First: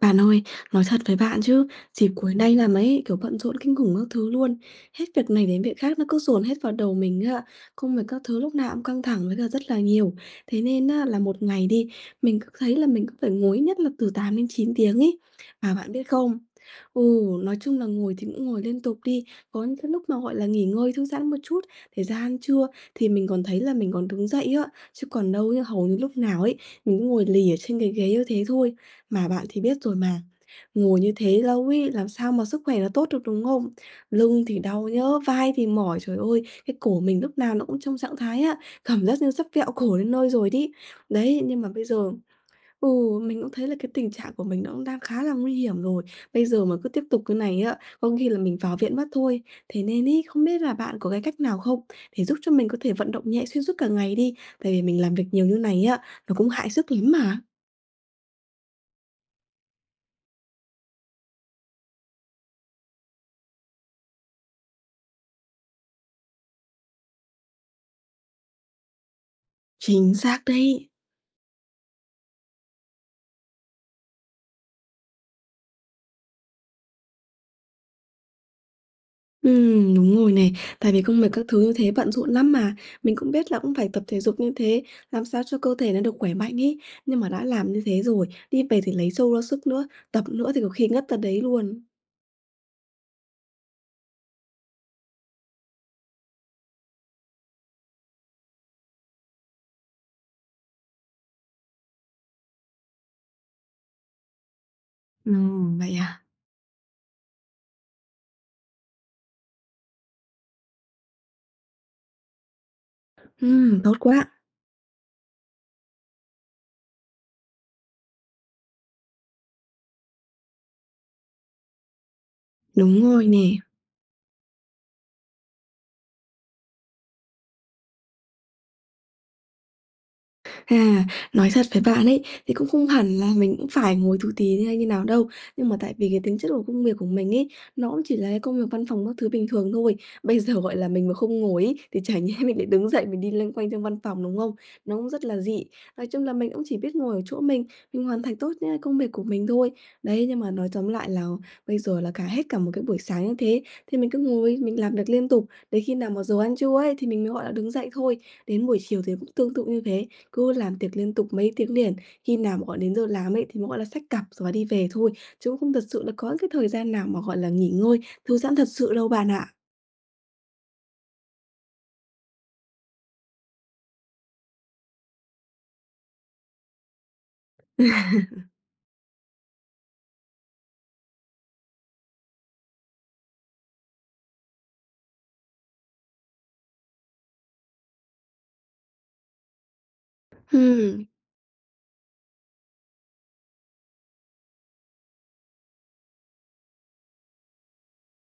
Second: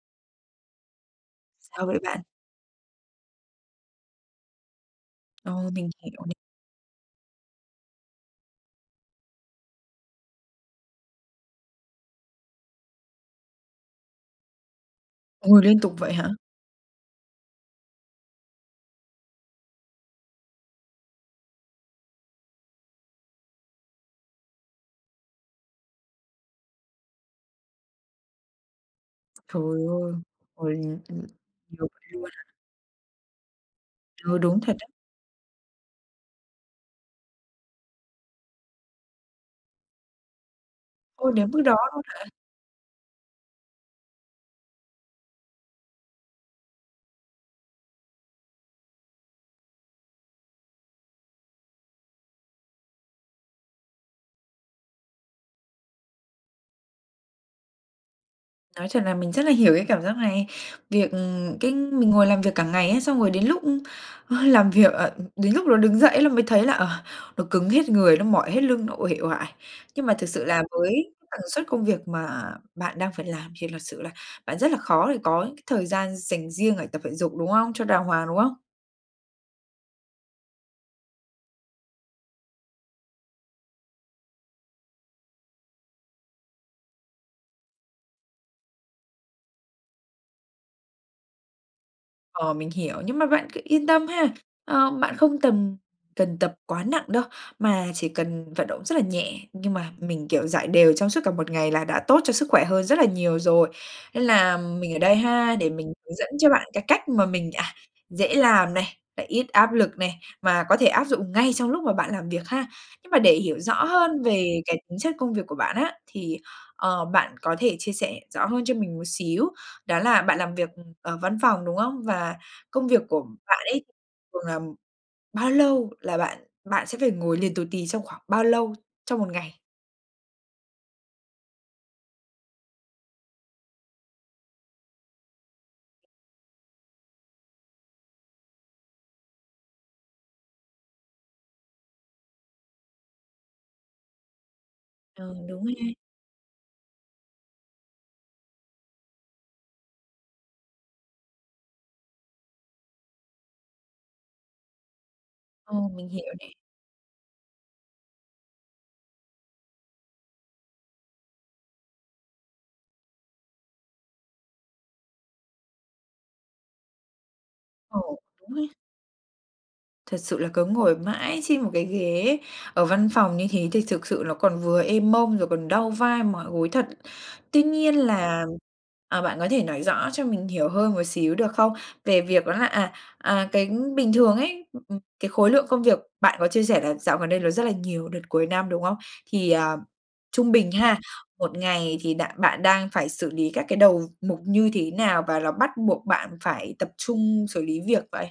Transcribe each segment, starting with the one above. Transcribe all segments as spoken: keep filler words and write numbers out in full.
Bạn ơi, nói thật với bạn chứ, Sao vậy dịp bạn? cuối nay là mấy kiểu, bận rộn kinh khủng các thứ luôn, hết việc này Ừ, đến việc mình khác nó cứ hiểu này. dồn hết vào đầu mình ấy ạ, công việc các thứ lúc nào cũng căng thẳng với là rất là nhiều. Thế nên á là một ngày đi, mình cứ thấy là mình cứ phải ngồi ít nhất là từ tám đến chín tiếng ấy, Ngồi và liên tục bạn biết vậy hả? không? Ừ, nói chung là ngồi thì cũng ngồi liên tục đi, có những cái lúc mà, gọi là, nghỉ ngơi thư giãn một chút thì ra ăn trưa, thì mình còn thấy là mình còn đứng dậy á, chứ còn đâu ấy hầu như lúc nào ấy, mình cứ ngồi lì ở trên cái ghế như thế thôi, mà bạn thì Trời biết rồi ơi! mà, Ngồi nh ngồi như ưm, thế lâu ngồi ấy làm sao mà [unintelligible] sức khỏe nó tốt được, đúng không? Ừ, Lưng thì đúng thật đấy. đau nhá, vai thì mỏi, trời ơi, cái cổ mình lúc nào nó cũng trong trạng thái á cảm giác như sắp vẹo cổ đến nơi rồi đấy. Ôi, Đấy, đến mức nhưng mà đó bây luôn giờ hả? ừ, mình cũng thấy là cái tình trạng của mình nó cũng đang khá là nguy hiểm rồi. Bây giờ mà cứ tiếp tục cái này á, có khi là mình vào viện mất thôi. Thế nên ấy, không biết là bạn có cái cách nào không để giúp cho mình có thể vận động nhẹ xuyên suốt cả ngày đi? Tại vì mình làm việc nhiều như này nhé, nó cũng hại sức lắm mà. Nói thật là mình rất là hiểu cái cảm giác này. Việc, ừm, cái mình ngồi làm việc cả ngày ấy xong rồi đến lúc, ưm, ơ, làm việc, ờ, đến lúc nó đứng dậy là mới thấy là, ờ, nó cứng hết người, nó mỏi hết lưng, nó uể oải. Nhưng mà Chính thực xác sự là đấy! với tần suất công việc mà bạn đang phải làm thì thật sự là bạn rất là khó để có những cái thời gian dành riêng để tập thể dục, đúng không? Cho đàng hoàng, đúng không? Ừm, đúng rồi này, tại vì công việc các thứ như thế bận rộn lắm mà. Mình cũng biết là cũng phải tập thể dục như thế, làm sao cho cơ thể nó được khỏe mạnh ấy, nhưng mà đã làm như thế rồi, đi về thì lấy trâu ra sức nữa, tập nữa thì có khi ngất ra đấy luôn. Ờ, mình hiểu, nhưng mà bạn cứ yên tâm ha, ờ, bạn không tầm cần tập quá nặng đâu mà chỉ cần vận động rất là nhẹ, nhưng mà mình, kiểu, rải đều trong suốt cả một ngày là đã tốt cho sức khỏe hơn rất là nhiều rồi. Nên là, ừm, mình ở đây ha, để Ừm, mình vậy hướng à? dẫn cho bạn cái cách mà mình, à, dễ làm này, lại ít áp lực này, mà có thể áp dụng ngay trong lúc mà bạn làm việc ha. Nhưng mà để hiểu Ừm, rõ tốt hơn quá! về cái tính chất công việc của bạn á, thì, ờ, bạn có thể chia sẻ rõ hơn cho mình một xíu đó là bạn làm việc, ừm, ở văn phòng, đúng không? Và công Đúng việc của rồi nè. bạn ấy thường là, ừm, bao lâu là bạn bạn sẽ phải ngồi liền tù tì trong khoảng bao lâu, trong một ngày? À, nói thật với bạn ấy, thì cũng không hẳn là mình cũng phải ngồi tù tì hay như nào đâu, nhưng mà tại vì cái tính chất của công việc của mình ấy nó cũng chỉ là cái công việc văn phòng các thứ bình thường thôi. Bây giờ, gọi là, mình mà không ngồi ấy thì chả nhẽ mình lại đứng dậy mình đi loanh quanh trong văn phòng, đúng không? Nó cũng rất Ờ, là đúng dị. ha. Nói chung là mình cũng chỉ biết ngồi ở chỗ mình, mình hoàn thành tốt nhá công việc của mình thôi. Đấy, nhưng mà nói tóm lại là bây giờ là cả hết cả một cái buổi sáng như thế, thì mình cứ ngồi mình làm việc liên tục, đến Ồ, khi mình nào mà hiểu giờ nè. ăn trưa ấy thì mình mới, gọi là, đứng dậy thôi. Đến buổi chiều thì cũng tương tự như thế, cứ làm tiệc liên tục mấy tiếng liền, khi nào mà gọi đến giờ làm ấy thì mới, gọi là, xách cặp rồi và đi về thôi, chứ không thật sự là có những cái thời gian nào mà, gọi là, nghỉ ngơi, Ồ, thư giãn đúng thật ha. sự đâu bạn ạ. Thật sự là cứ ngồi mãi trên một cái ghế ở văn phòng như thế thì thực sự nó còn vừa ê mông, rồi còn đau vai mỏi gối thật. Tuy nhiên là, ờ, bạn có thể nói rõ cho mình hiểu hơn một xíu được không? Về việc đó là, à, à, cái bình thường ấy, ưm, ừm, cái khối lượng công việc bạn có chia sẻ là dạo gần đây nó rất là nhiều, đợt cuối năm, đúng không? Thì, ờ, trung bình ha, Ừm. một ngày thì đạn bạn đang phải xử lý các cái đầu mục như thế nào và là bắt buộc bạn phải tập trung xử lý việc vậy?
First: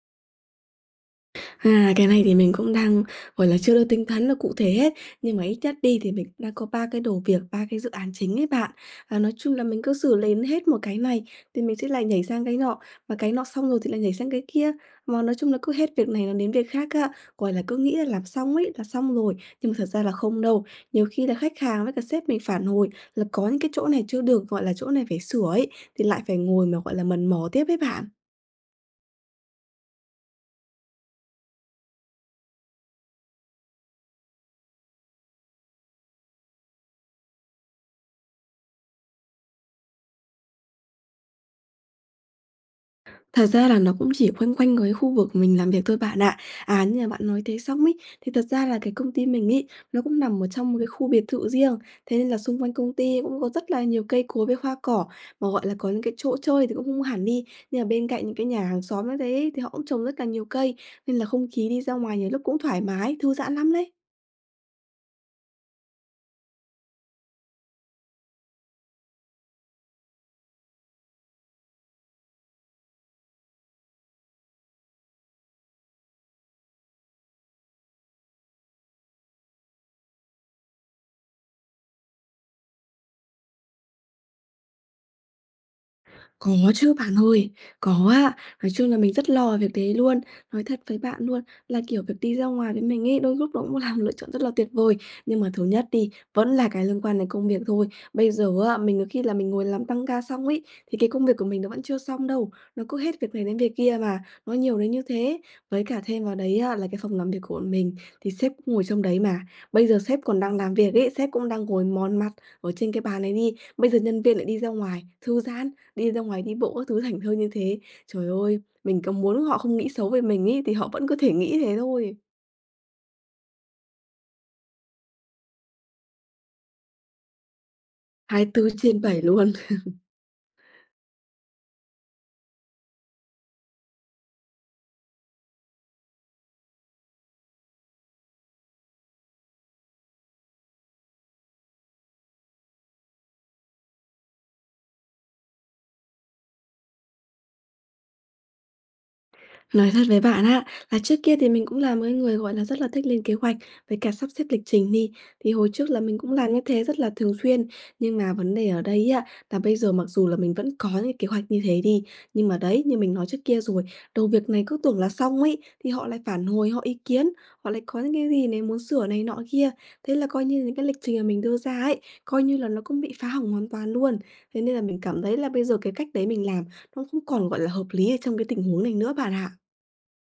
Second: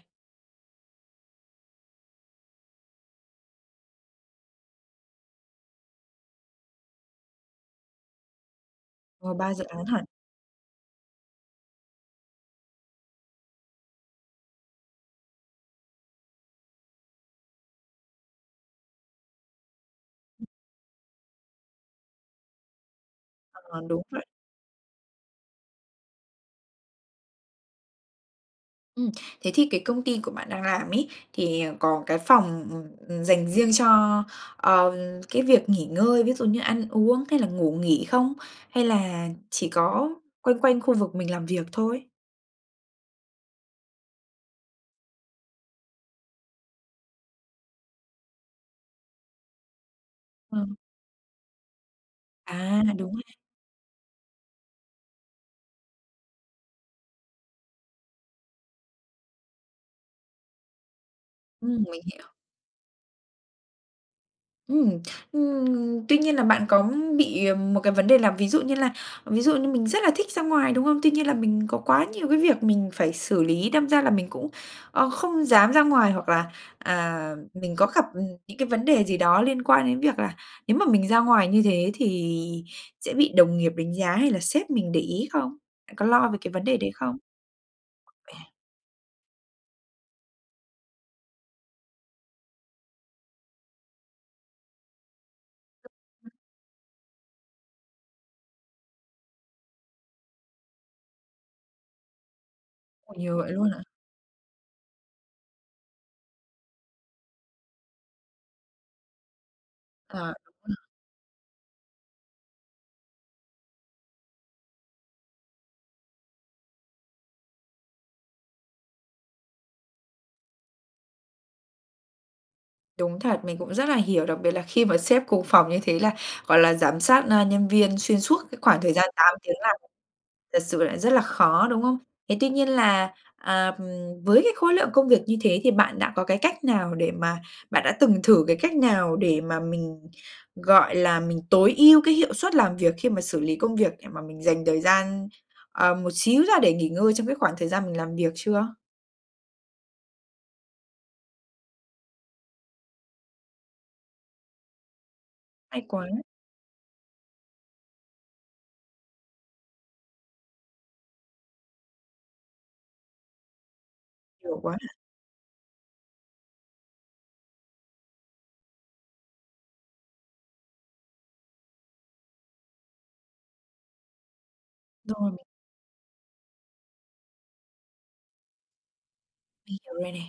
À, cái này thì mình cũng đang, gọi là, chưa được tính toán là cụ thể hết, nhưng mà ít nhất đi thì mình cũng đã có ba cái đầu việc, ba cái dự án chính ấy bạn. Và Ồ, nói ba chung dự là mình án cứ hả? xử lến hết một cái này thì mình sẽ lại nhảy sang cái nọ, và cái nọ xong rồi thì lại nhảy sang cái kia, mà nói chung là cứ hết việc này là đến việc khác á, gọi là, cứ nghĩ là làm xong ấy là xong rồi, nhưng mà thật ra là không đâu. Nhiều khi là khách hàng với cả sếp mình phản hồi là có những cái Ờ, chỗ đúng này chưa vậy. được, gọi là, chỗ này phải sửa ấy, thì lại phải ngồi mà, gọi là, mần mò tiếp ấy bạn. Ừm, thế thì cái công ty của bạn đang làm ấy, thì, ờ, có cái phòng, ừm, ừm, dành riêng cho, ờ, cái việc nghỉ ngơi, ví dụ như ăn uống hay là ngủ nghỉ không? Hay là chỉ có quanh quanh khu vực mình làm việc thôi? Thật ra là nó cũng chỉ quanh quanh cái khu vực mình làm việc thôi bạn ạ. À, như mà bạn nói thế xong ấy, thì thật ra là cái công ty mình ấy, nó cũng nằm ở trong Ừm. một cái khu biệt thự riêng, thế nên là xung quanh À, công đúng ty ấy. cũng có rất là nhiều cây cối với hoa cỏ. Mà, gọi là, có những cái chỗ chơi thì cũng không hẳn đi, nhưng mà bên cạnh những cái nhà hàng xóm như thế thì họ cũng trồng rất là nhiều cây, nên là không khí đi Ừm, ra mình ngoài hiểu. nhiều lúc cũng thoải mái, thư giãn lắm lấy. Ừm, ừm, tuy nhiên là bạn có bị, ờ, một cái vấn đề là ví dụ như là ví dụ như mình rất là thích ra ngoài, đúng không? Tuy nhiên là mình có quá nhiều cái việc mình phải xử lý, đâm ra là mình cũng, ơ, không dám ra ngoài. Hoặc là, à, mình có gặp, ừm, những cái vấn đề gì đó liên quan đến việc là nếu mà mình ra ngoài như thế, thì sẽ bị đồng nghiệp đánh giá hay là sếp mình để ý không? Có lo về cái Có vấn đề đấy chứ bạn không? ơi, có ạ, [unintelligible] nói chung là mình rất lo về việc đấy luôn. Nói thật với bạn luôn là, kiểu, việc đi ra ngoài với mình ấy, đôi lúc nó cũng là một lựa chọn rất là tuyệt vời. Nhưng mà thứ nhất đi, vẫn là cái liên quan đến công việc thôi. Bây giờ á, mình có khi là mình ngồi làm tăng ca xong ấy, thì cái công việc của mình nó vẫn chưa xong đâu, nó cứ hết việc Nhiều này vậy đến luôn việc hả? kia mà, nó nhiều đến như thế. Với cả thêm vào đấy á, là cái phòng làm việc của bọn mình thì sếp cũng ngồi trong đấy mà, bây giờ sếp À còn đang làm [unintelligible] việc ấy, sếp cũng đang ngồi mòn mặt ở trên cái bàn ấy đi, bây giờ nhân viên lại đi ra ngoài thư giãn, đi ra ngoài đi bộ các thứ thảnh thơi như thế. Trời ơi! Mình có muốn họ không nghĩ xấu về mình ấy thì họ vẫn có thể nghĩ thế thôi. Đúng thật, mình cũng rất là hiểu, đặc biệt là khi mà sếp cùng phòng như thế là, gọi là, giám sát, ơ, nhân viên xuyên suốt hai cái tư khoảng thời trên gian bảy tám luôn. tiếng làm thật sự là rất là khó, đúng không? Thế tuy nhiên là, à, với cái khối lượng công việc như thế thì bạn đã có cái cách nào để mà bạn đã từng thử cái cách nào để mà mình, gọi là, mình tối ưu cái hiệu suất làm việc, khi mà xử lý công việc để mà mình dành thời gian, ờ, một xíu ra để nghỉ ngơi trong cái khoảng thời gian mình làm việc chưa? Nói thật với bạn á, là trước kia thì mình cũng là một cái người, gọi là, rất là thích lên kế hoạch với cả sắp xếp lịch trình đi, thì hồi Hay trước là quá. mình cũng làm như thế rất là thường xuyên. Nhưng mà vấn đề ở đây á, là bây giờ mặc dù là mình vẫn có những kế hoạch như thế đi, nhưng mà đấy, như mình nói trước kia rồi, đầu việc Nhiều này quá cứ ha. tưởng là xong ấy, thì họ lại phản hồi, họ ý kiến, họ lại có những cái gì này, muốn sửa này nọ kia. Thế là coi như là những cái lịch trình mà mình đưa ra ấy, coi như là nó cũng bị phá hỏng hoàn toàn luôn. Thế nên là mình cảm Rồi. thấy là bây giờ cái cách đấy mình làm, nó không còn, gọi là, hợp lý ở trong cái tình huống này nữa bạn ạ. Hiểu rồi nè.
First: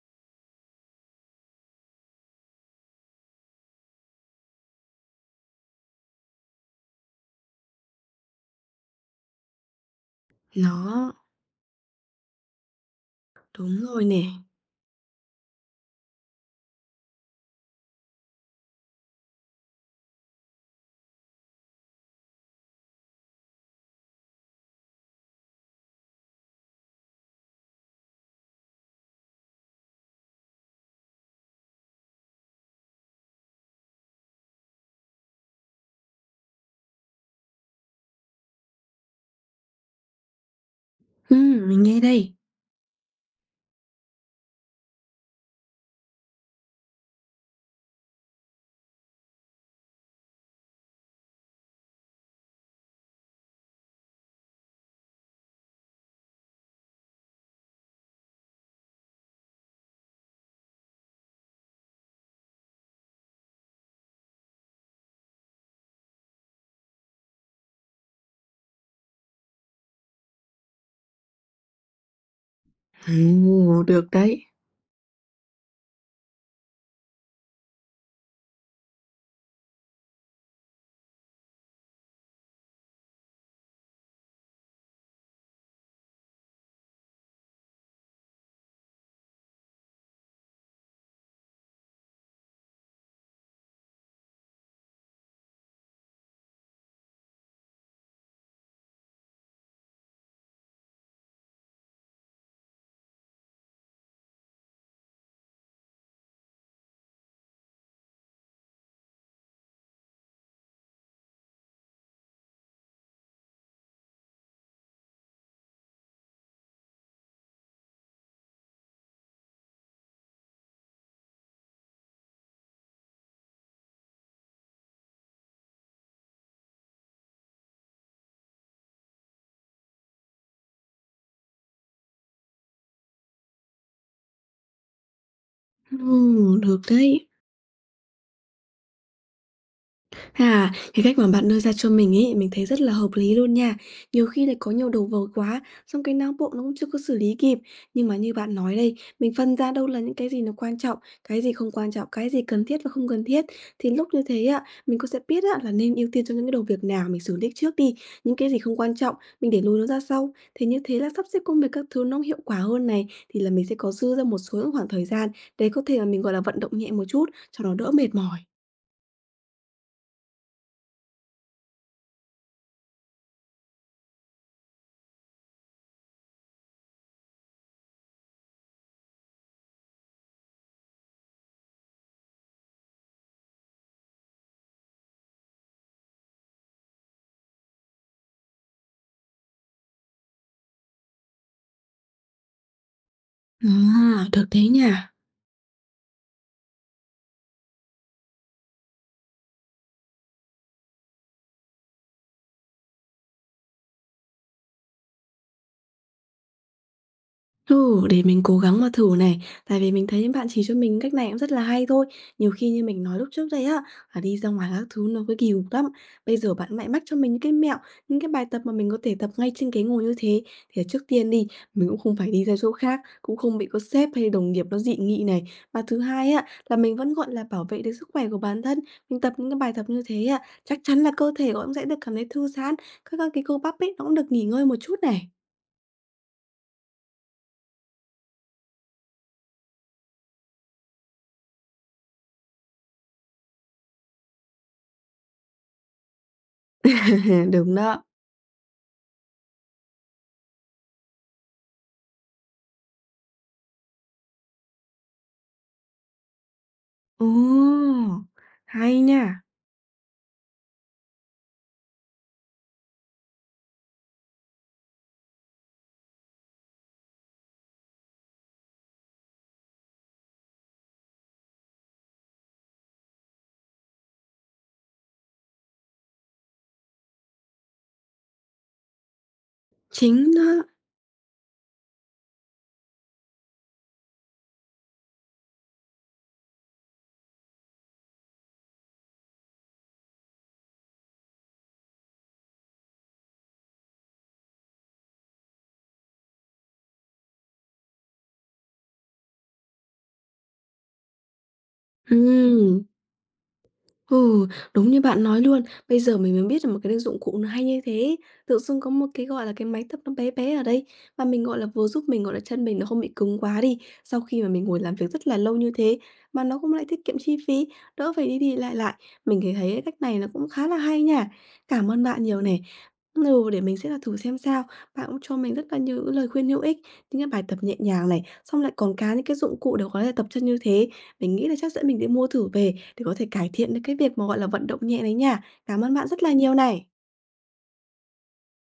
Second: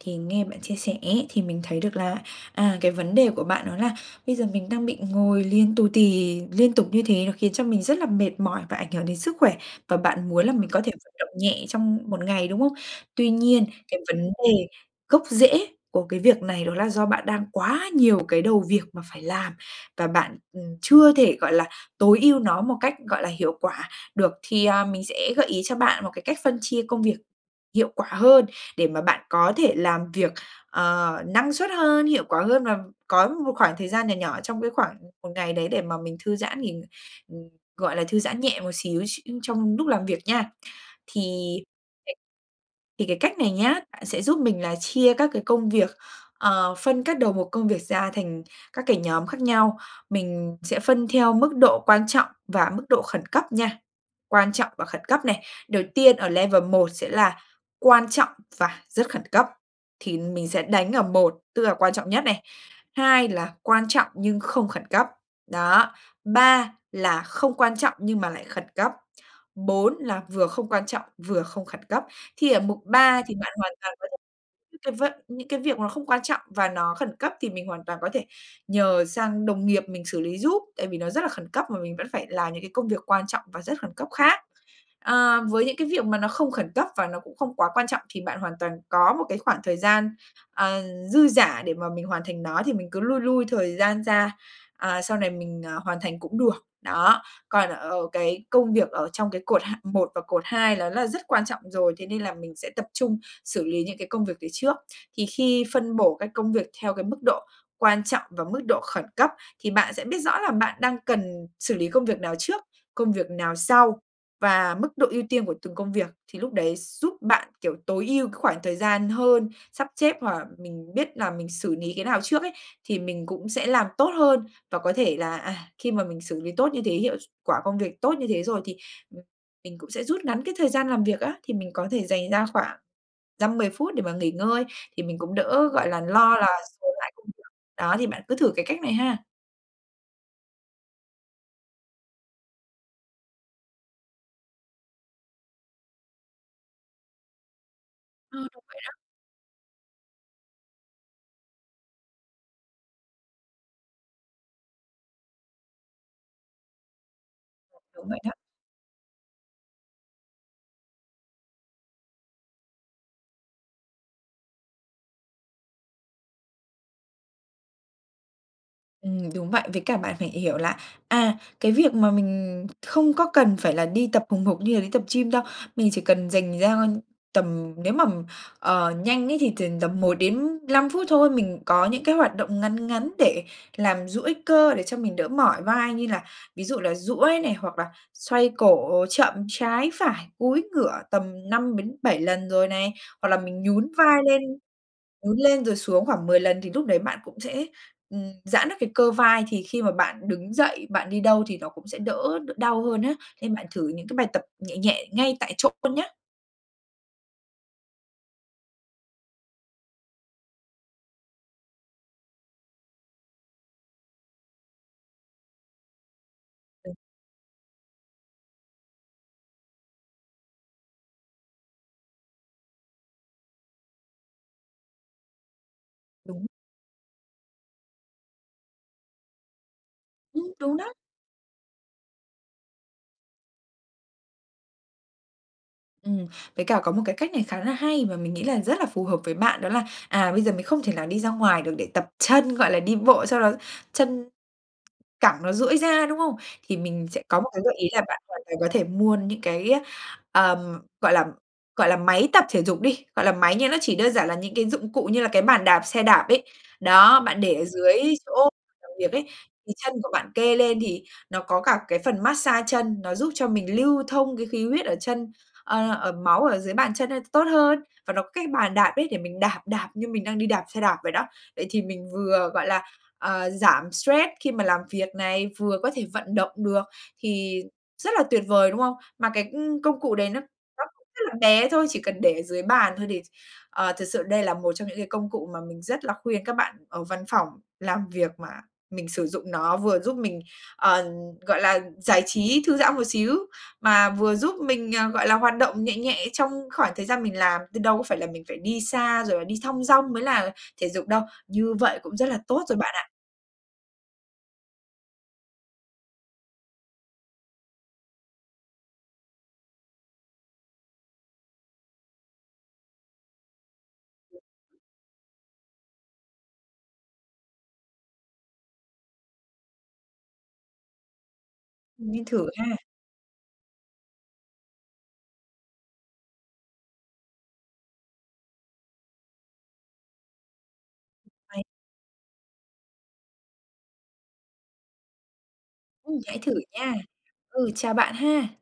Thì nghe bạn chia sẻ ấy, thì mình thấy được là, à, cái vấn đề của bạn đó là bây giờ mình đang bị ngồi liền tù tì liên tục như thế, nó khiến cho mình rất là mệt mỏi và ảnh hưởng đến sức khỏe, và bạn muốn là mình có thể vận Nó động nhẹ trong một ngày, đúng không? Tuy nhiên Đúng cái rồi vấn nè. đề gốc rễ của cái việc này đó là do bạn đang quá nhiều cái đầu việc mà phải làm, và bạn, ừm, chưa thể, gọi là, tối ưu nó một cách, gọi là, hiệu quả được. Thì, à, mình sẽ gợi ý cho bạn một cái cách phân chia công việc hiệu quả hơn, để mà bạn có thể làm việc, ờ, năng suất hơn, hiệu quả hơn, và có một khoảng thời gian nhỏ nhỏ trong cái khoảng một ngày đấy để mà mình thư giãn nghỉ ừm, gọi là, thư giãn nhẹ một xíu x trong lúc làm việc nha. Thì Ừm, mình nghe cái đây. thì cái cách này nhá, bạn sẽ giúp mình là chia các cái công việc, ờ, phân các đầu mục công việc ra thành các cái nhóm khác nhau, mình sẽ phân theo mức độ quan trọng và mức độ khẩn cấp nha, quan trọng và khẩn cấp này. Đầu tiên ở level một sẽ là quan trọng và rất khẩn cấp, thì mình sẽ đánh ở một, tức là quan trọng nhất này, hai là quan trọng nhưng không khẩn cấp, đó, ba là không quan trọng nhưng mà lại khẩn cấp, bốn là vừa không quan trọng, vừa không khẩn cấp. Thì ở mục ba thì Ừm, bạn hoàn ồ! toàn có Được thể đấy. những cái vận những cái việc nó không quan trọng và nó khẩn cấp, thì mình hoàn toàn có thể nhờ sang đồng nghiệp mình xử lý giúp, tại vì nó rất là khẩn cấp, mà mình vẫn phải làm những cái công việc quan trọng và rất khẩn cấp khác. Ờ, với những cái việc mà nó không khẩn cấp, và nó cũng không quá quan trọng thì bạn hoàn toàn có một cái khoảng thời gian, ờ, dư dả để mà mình hoàn thành nó thì mình cứ lui lui thời gian ra, à, sau này mình, ờ, hoàn thành cũng được. Đó, còn ở cái công việc ở trong cái cột hạng một và cột hai đó là rất quan trọng rồi, thế nên là mình sẽ tập trung xử lý những cái công việc đấy trước. Thì khi phân bổ cái công việc theo cái mức độ quan trọng và mức độ khẩn cấp, thì bạn sẽ biết rõ là bạn đang cần xử lý công việc nào trước, công việc nào sau và mức độ ưu tiên của từng công việc. Thì lúc đấy giúp bạn, kiểu, tối ưu cái khoảng thời gian hơn, sắp chếp, hoặc là mình biết là mình xử lý cái nào trước ấy, thì mình cũng sẽ làm tốt hơn, và có thể là, à, khi mà mình xử lý tốt như thế, hiệu s quả công việc tốt như thế rồi, thì, ừm, mình cũng sẽ rút ngắn cái thời gian làm việc á. Thì mình có thể dành ra khoảng dăm mười phút để mà nghỉ ngơi, thì mình cũng đỡ, gọi là, lo là Ừ, được dồn lại công đấy. việc, đó, thì bạn cứ thử cái cách này ha. À, cái cách mà bạn đưa ra cho mình ấy, mình thấy rất là hợp lý luôn nha, nhiều khi lại có nhiều đầu vợt quá, xong cái não bộ nó cũng chưa có xử lý kịp. Nhưng mà như Ờ, bạn đúng nói vậy đó. đây, mình phân ra đâu là những cái gì nó quan trọng, cái gì không quan trọng, cái gì cần thiết và không cần thiết, thì lúc như thế á, mình cũng sẽ biết á là nên ưu tiên cho những cái đầu việc nào mình xử lý trước đi, Đúng vậy đó. những cái gì không quan trọng, mình để lùi nó ra sau. Thì như thế là sắp xếp công việc các thứ nó cũng hiệu quả hơn này, thì là mình sẽ có dư ra một số những khoảng thời gian để có thể mà mình, gọi là, vận động nhẹ một chút cho nó đỡ mệt mỏi. Ừm, đúng vậy, với cả bạn phải hiểu là, à, cái việc mà mình không có cần phải là đi tập hùng hục như là đi tập gym đâu. Mình chỉ cần dành ra tầm nếu mà, ờ, nhanh ấy thì t tầm một đến năm phút thôi, mình có những cái hoạt động ngắn ngắn để làm duỗi cơ để cho mình đỡ mỏi vai như là ví dụ là duỗi này, hoặc là xoay cổ chậm trái phải, cúi ngửa tầm năm đến bảy lần rồi này. Hoặc là mình À, nhún vai lên được đấy nha. nhún lên rồi xuống khoảng mười lần thì lúc đấy bạn cũng sẽ, ừm, giãn được cái cơ vai, thì khi mà bạn đứng dậy, bạn đi đâu thì nó cũng sẽ đỡ đ đau hơn á. Nên bạn thử những cái bài tập nhẹ nhẹ ngay tại chỗ luôn nhá. Ừ, để mình cố gắng mà thử này, tại vì mình thấy bạn chỉ cho mình cách này cũng rất là hay thôi, nhiều khi như mình nói lúc trước đây á, là đi ra ngoài các thứ nó cứ kỳ cục lắm. Bây giờ bạn lại mách cho mình những cái mẹo, những cái bài tập mà mình có thể tập ngay trên ghế ngồi như thế, thì trước tiên đi, mình cũng không phải đi ra chỗ khác, cũng không bị có sếp hay đồng nghiệp nó dị nghị này. Và thứ hai Đúng. á, là mình vẫn, gọi là, bảo vệ được sức khỏe của bản thân, mình tập những cái bài tập như thế á, Ừm, đúng chắc đó. chắn là cơ thể có cũng sẽ được cảm thấy thư giãn, các các cái cơ bắp ấy, nó cũng được nghỉ ngơi một chút này. Ừm, với cả có một cái cách này khá là hay và mình nghĩ là rất là phù hợp với bạn, đó là, à, bây giờ mình không thể nào đi ra ngoài được để tập chân, gọi là, đi bộ cho nó chân cẳng nó duỗi ra, đúng không? Thì mình sẽ có một cái gợi Đúng ý là đó. bạn hoàn toàn có thể mua những cái, ờm, gọi là gọi là, máy tập thể dục đi, gọi là máy nhưng nó chỉ đơn giản là những cái dụng cụ như là cái bàn đạp xe đạp ấy. Đó, Ồ! bạn để ở dưới chỗ làm Hay việc ấy, nha. thì chân của bạn kê lên thì nó có cả cái phần mát xa chân, nó giúp cho mình lưu thông cái khí huyết ở chân, ờ, ở máu ở dưới bàn chân, ơ, tốt hơn và nó có cái bàn đạp ấy, để mình đạp, đạp như mình đang đi đạp xe đạp vậy đó. Vậy thì mình vừa, gọi là, ờ, giảm stress khi mà làm việc này, vừa có thể vận động được thì rất là tuyệt vời, đúng không? Mà cái công công cụ đấy Chính nó nó. nó rất là bé thôi, chỉ cần để ở dưới bàn thôi thì ch ờ, thật sự đây là một trong những cái công cụ mà mình rất là khuyên các bạn ở văn phòng làm việc mà mình sử dụng nó, vừa giúp mình, ờ, gọi là, giải trí, thư giãn một xíu, mà vừa giúp mình, ờ, gọi là, hoạt động nhẹ nhẹ trong khoảng thời gian mình làm. Chứ đâu có phải là mình phải đi xa rồi là đi thong dong mới là thể dục đâu, như vậy cũng rất là tốt rồi Ừm. bạn ạ. Ừ, đúng như bạn nói luôn, bây giờ mình mới biết là một cái đ dụng cụ nó hay như thế. Tự dưng có một cái, gọi là, cái máy tập nó bé bé ở đấy, và mình, gọi là, vừa giúp mình, gọi là chân mình nó không bị cứng quá đi, sau khi mà mình ngồi làm việc rất là lâu như thế, mà nó cũng lại tiết kiệm chi phí, đỡ phải đi đi lại lại. Mình thì thấy cái cách này nó cũng khá là hay nha, cảm ơn bạn Nên nhiều thử nè ha. ừ để mình sẽ là thử xem sao. Bạn cũng cho mình rất là nhiều những lời khuyên hữu ích, những cái bài tập nhẹ nhàng này, xong lại còn cả những cái dụng cụ để có thể tập chân như thế. Mình nghĩ là Hay chắc dẫn mình đi mua thử về, để có thể cải thiện được cái việc mà, gọi là, vận động nhẹ đấy nha, cảm ơn bạn Ừm, rất là hãy thử nhiều này. nha. Ừ, chào bạn ha.